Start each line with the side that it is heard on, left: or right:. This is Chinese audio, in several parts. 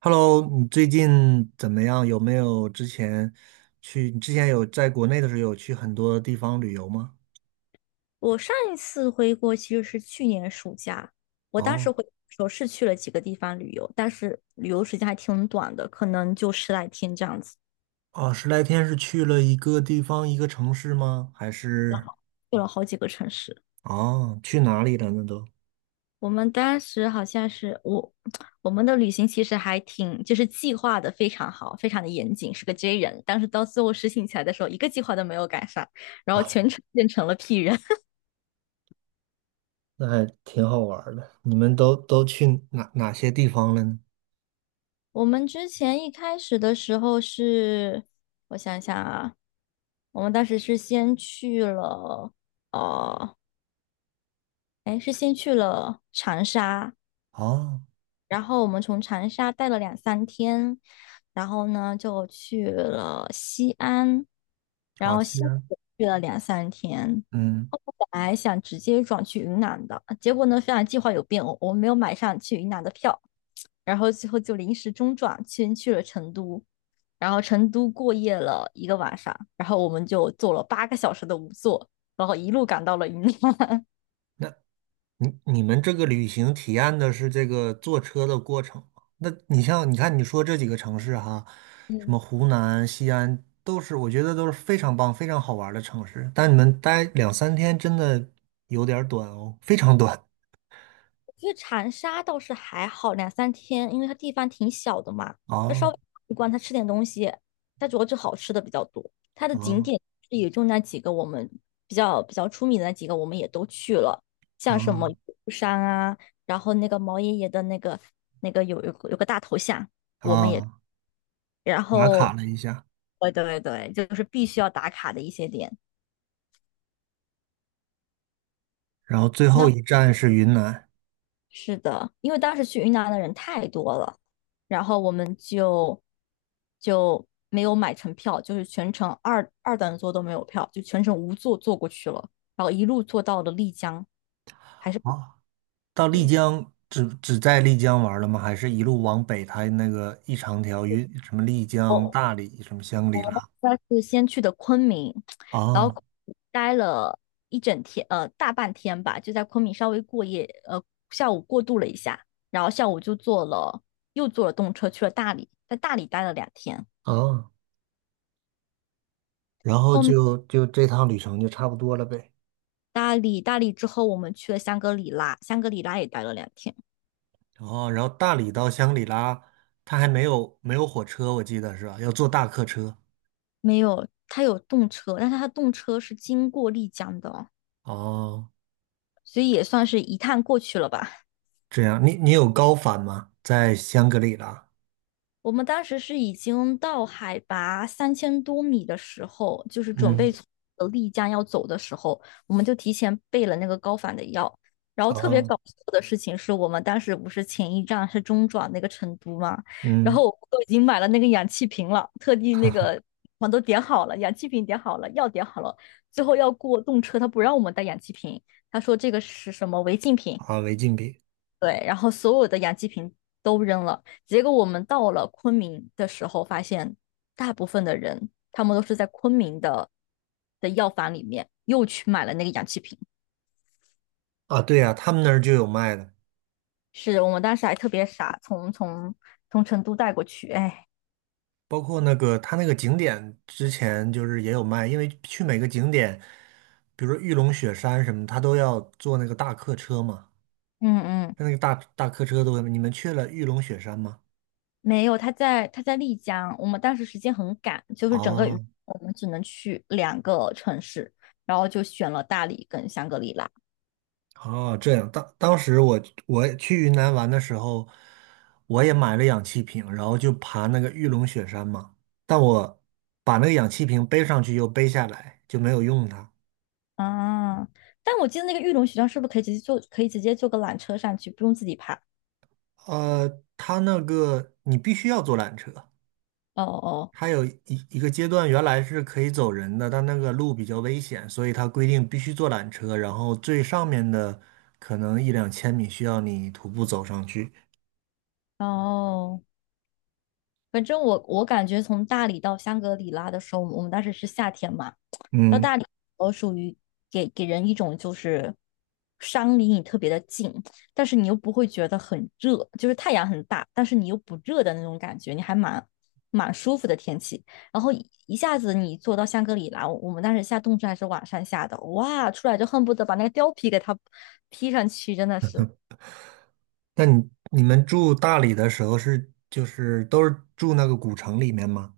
right: Hello，你最近怎么样？有没有之前去？你之前有在国内的时候有去很多地方旅游吗？
left: 我上一次回国其实是去年暑假，我当时
right: 哦。
left: 回国的时候是去了几个地方旅游，但是旅游时间还挺短的，可能就十来天这样子，
right: 哦，十来天是去了一个地方，一个城市吗？还是？
left: 去了好几个城市。
right: 哦，去哪里了，那都。
left: 我们当时好像是我，我们的旅行其实还挺，就是计划的非常好，非常的严谨，是个 J 人。但是到最后实行起来的时候，一个计划都没有赶上，然后
right: 哦，
left: 全程变成了 P 人。
right: 那还挺好玩儿的。你们都去哪些地方了呢？
left: 我们之前一开始的时候是，我想想啊，我们当时是先去了，呃，哎，是先去了长沙，
right: 哦，
left: 然后我们从长沙待了两三天，然后呢就去了西安，然
right: 好，
left: 后西
right: 西
left: 安
right: 安。
left: 也去了两三天。
right: 嗯。
left: 本来想直接转去云南的，结果呢，发现计划有变，我没有买上去云南的票，然后最后就临时中转，先去了成都，然后成都过夜了一个晚上，然后我们就坐了八个小时的午座，然后一路赶到了云南。
right: 那你们这个旅行体验的是这个坐车的过程吗？那你像你看你说这几个城市哈，什么 湖南、西安，都是我觉得都是非常棒、非常好玩儿的城市。但你们待两三天真的有点儿短哦，非常短。
left: 因为长沙倒是还好，两三天，因为它地方挺小的嘛，它稍
right: 啊
left: 微一逛，它吃点东西，它主要就好吃的比较多。它的景
right: 啊
left: 点也就那几个，我们比较出名的那几个，我们也都去了，像什么
right: 啊
left: 玉山啊，然后那个毛爷爷的那个那个有个大头像，我们也，
right: 啊！
left: 然
right: 打卡
left: 后，
right: 了一下。
left: 对对对，就是必须要打卡的一些点。
right: 然后最后
left: 那
right: 一站是云南。
left: 是的，因为当时去云南的人太多了，然后我们就就没有买成票，就是全程二等座都没有票，就全程无座坐过去了，然后一路坐到了丽江，还是
right: 啊，到丽
left: 对，
right: 江只在丽江玩儿了吗？还是一路往北，它那个一长条云什么丽江、大理、什么香格里拉？
left: 但是先去的昆明，然
right: 哦
left: 后待了一整天，大半天吧，就在昆明稍微过夜，下午过渡了一下，然后下午就坐了又坐了动车去了大理，在大理待了两天。
right: 哦。然后就这趟旅程就差不多了呗。
left: 大理，大理之后我们去了香格里拉，香格里拉也待了两天。
right: 哦，然后大理到香格里拉，它还没有火车，我记得是吧？要坐大客车。
left: 没有，它有动车，但是它动车是经过丽江的哦，
right: 哦，
left: 所以也算是一趟过去了吧。
right: 这样。你有高反吗？在香格里拉？
left: 我们当时是已经到海拔3000多米的时候，就是准备
right: 嗯。
left: 从丽江要走的时候，我们就提前备了那个高反的药。然后特别
right: 哦。
left: 搞笑的事情是我们当时不是前一站是中转那个成都嘛，然后
right: 嗯。
left: 我们都已经买了那个氧气瓶了，特地那个我都点好了，氧气瓶点好了，药点好了，最后要过动车，他不让我们带氧气瓶，他说这个是什么违禁品，
right: 啊，违禁品。
left: 对，然后所有的氧气瓶都扔了。结果我们到了昆明的时候，发现大部分的人他们都是在昆明的的药房里面又去买了那个氧气瓶。
right: 啊，对呀，他们那儿就有卖的。
left: 是我们当时还特别傻，从成都带过去。哎，
right: 包括那个他那个景点之前就是也有卖，因为去每个景点，比如说玉龙雪山什么，他都要坐那个大客车嘛。
left: 嗯嗯，
right: 那个大客车都，会，你们去了玉龙雪山吗？
left: 没有，他在丽江。我们当时时间很赶，就是整个雨
right: 哦
left: 我们只能去两个城市，然后就选了大理跟香格里拉。
right: 哦，这样。当时我去云南玩的时候，我也买了氧气瓶，然后就爬那个玉龙雪山嘛。但我把那个氧气瓶背上去又背下来，就没有用它。
left: 啊，但我记得那个玉龙雪山是不是可以直接坐，可以直接坐个缆车上去，不用自己爬？
right: 它那个你必须要坐缆车。
left: 哦哦
right: 它有一个阶段原来是可以走人的，但那个路比较危险，所以它规定必须坐缆车，然后最上面的可能一两千米需要你徒步走上去。
left: 哦，反正我感觉从大理到香格里拉的时候，我们当时是夏天嘛，到
right: 嗯。
left: 大理我属于给人一种就是山离你特别的近，但是你又不会觉得很热，就是太阳很大，但是你又不热的那种感觉，你还蛮舒服的天气。然后一下子你坐到香格里拉，我们当时下冻车还是晚上下的，哇，出来就恨不得把那个貂皮给它披上去，真的是。
right: 那你们住大理的时候是就是都是住那个古城里面吗？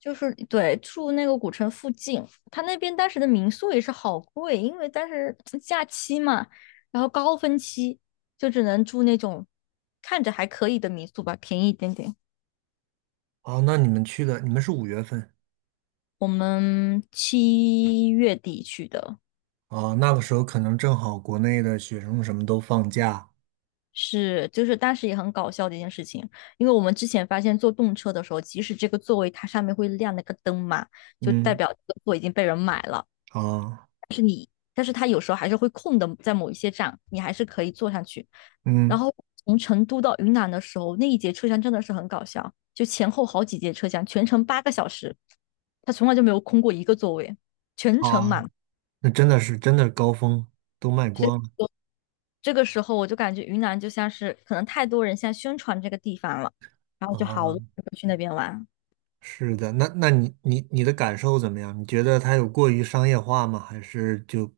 left: 就是对住那个古城附近，他那边当时的民宿也是好贵，因为当时嗯假期嘛，然后高峰期就只能住那种看着还可以的民宿吧，便宜一点点。
right: 哦，那你们去的你们是五月份？
left: 我们七月底去的
right: 啊？那个时候可能正好国内的学生什么都放假。
left: 是，就是当时也很搞笑的一件事情，因为我们之前发现坐动车的时候，即使这个座位它上面会亮那个灯嘛，就代
right: 嗯。
left: 表这个座已经被人买了。
right: 啊。
left: 但是它有时候还是会空的，在某一些站你还是可以坐上去。然
right: 嗯。
left: 后从成都到云南的时候，那一节车厢真的是很搞笑，就前后好几节车厢，全程八个小时，他从来就没有空过一个座位，全程
right: 啊，
left: 满。
right: 那真的是真的高峰都卖
left: 所以
right: 光了。
left: 这个时候我就感觉云南就像是可能太多人现在宣传这个地方了，然后就好
right: 啊！
left: 多人去那边玩。
right: 是的。那你的感受怎么样？你觉得它有过于商业化吗？还是就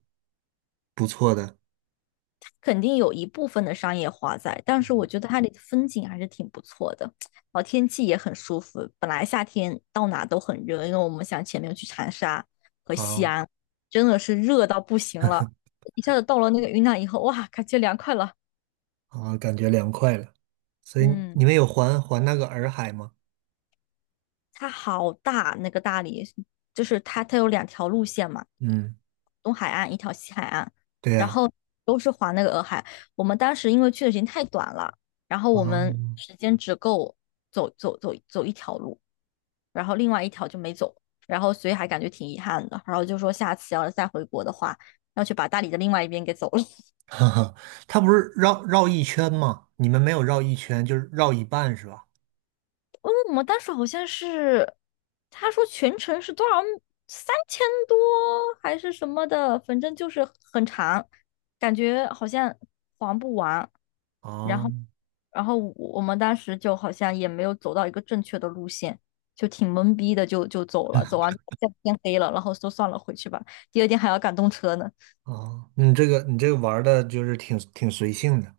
right: 不错的？
left: 肯定有一部分的商业化在，但是我觉得它的风景还是挺不错的，然后天气也很舒服。本来夏天到哪都很热，因为我们想前面去长沙和西
right: 啊、
left: 安，真的是热到不行了，一下子到了那个云南以后，哇，感觉凉快了。
right: 啊，感觉凉快了。所以你
left: 嗯。
right: 们有环那个洱海吗？
left: 它好大，那个大理就是它，它有两条路线嘛，
right: 嗯，
left: 东海岸一条西海岸，
right: 对
left: 然
right: 呀，
left: 后都是环那个洱海。我们当时因为去的时间太短了，然后
right: 啊。
left: 我们时间只够走一条路，然后另外一条就没走，然后所以还感觉挺遗憾的。然后就说下次要是再回国的话，要去把大理的另外一边给走了。
right: 哈哈，它不是绕一圈吗？你们没有绕一圈，就是绕一半是吧？
left: 嗯，我们当时好像是，他说全程是多少，三千多还是什么的，反正就是很长，感觉好像还不完。然
right: 啊
left: 后，然后我们当时就好像也没有走到一个正确的路线，就挺懵逼的就，就走了。走完就天黑了，然后说算了，回去吧。第二天还要赶动车呢。
right: 啊。你这个玩的就是挺随性的。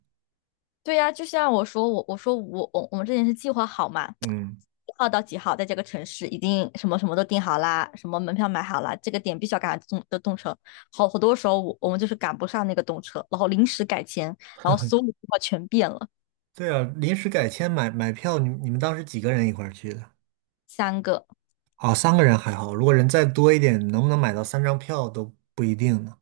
left: 对呀，就像我说，我说我我们之前是计划好嘛，
right: 嗯，
left: 几号到几号在这个城市，已经什么什么都订好啦，什么门票买好啦，这个点必须要赶上动的动车。好多时候我们就是赶不上那个动车，然后临时改签，然后所有的计划全变了。
right: 对啊，临时改签买票，你们当时几个人一块儿去的？
left: 三个，
right: 啊，三个人还好，如果人再多一点，能不能买到3张票都不一定呢。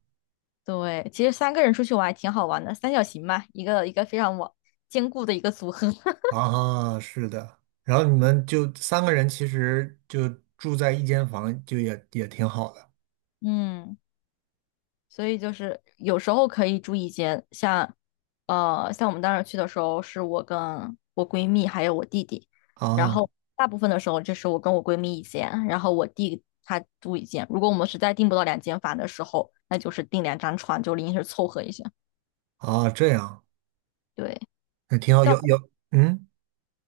left: 对，其实三个人出去玩还挺好玩的，三角形嘛，一个非常稳坚固的一个组合。
right: 啊，是的。然后你们就三个人，其实就住在一间房，就也挺好的。
left: 嗯。所以就是有时候可以住一间，像，像我们当时去的时候，是我跟我闺蜜还有我弟弟，然
right: 啊
left: 后大部分的时候就是我跟我闺蜜一间，然后我弟他住一间。如果我们实在订不到两间房的时候，那就是订两张床，就临时凑合一下。
right: 啊，这样。
left: 对，
right: 那挺好。
left: 但我
right: 有有嗯，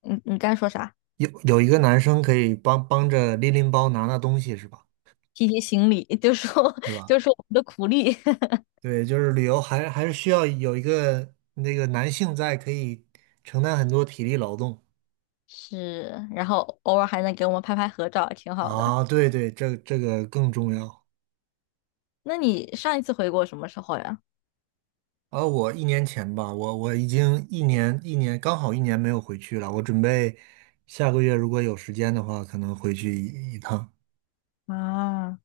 left: 你你刚才说啥？
right: 有有一个男生可以帮帮着拎拎包、拿拿东西，是吧？
left: 提行李，就说
right: 是 吧？
left: 就说我们的苦力。
right: 对，就是旅游还是需要有一个那个男性在，可以承担很多体力劳动。
left: 是，然后偶尔还能给我们拍拍合照，挺好的。
right: 啊。对对，这个更重要。
left: 那你上一次回国什么时候呀？
right: 啊，我1年前吧，我已经一年一年刚好一年没有回去了。我准备下个月如果有时间的话，可能回去一趟。
left: 啊。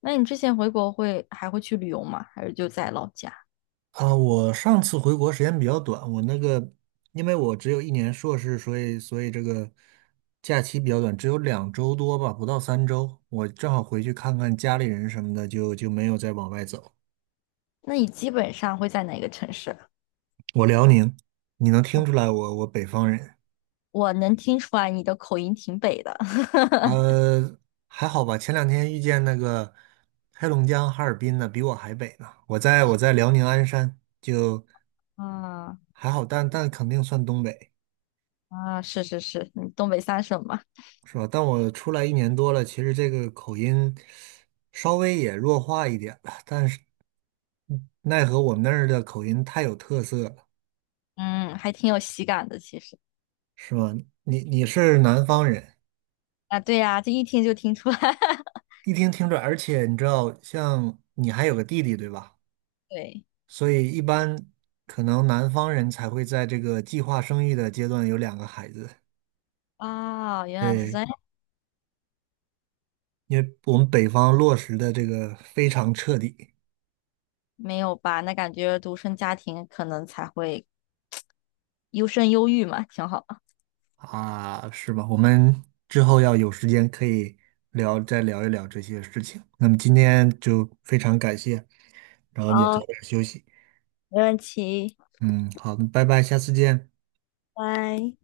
left: 那你之前回国会还会去旅游吗？还是就在老家？
right: 啊，我上次回国时间比较短，我那个因为我只有一年硕士，所以这个假期比较短，只有2周多吧，不到3周。我正好回去看看家里人什么的，就没有再往外走。
left: 那你基本上会在哪个城市？
right: 我辽宁，你能听出来我北方人。
left: 我能听出来你的口音挺北的。
right: 呃，还好吧。前两天遇见那个黑龙江哈尔滨的，比我还北呢。我在辽宁鞍山，就
left: 啊
right: 还好，但肯定算东北，
left: 啊，是是是，你东北三省嘛，
right: 是吧？但我出来一年多了，其实这个口音稍微也弱化一点了，但是奈何我们那儿的口音太有特色了，
left: 嗯，还挺有喜感的其实。
right: 是吧？你是南方人，
left: 啊，对呀，这一听就听出来。
right: 一听听着，而且你知道，像你还有个弟弟，对吧？
left: 对，
right: 所以一般可能南方人才会在这个计划生育的阶段有2个孩子。
left: 啊，原来是这
right: 对，
left: 样，
right: 因为我们北方落实的这个非常彻底。
left: 没有吧？那感觉独生家庭可能才会优生优育嘛，挺好的。
right: 啊，是吧？我们之后要有时间可以聊，再聊一聊这些事情。那么今天就非常感谢，然后也早
left: 好，
right: 点休息。
left: 没问题，
right: 嗯，好的，拜拜，下次见。
left: 拜。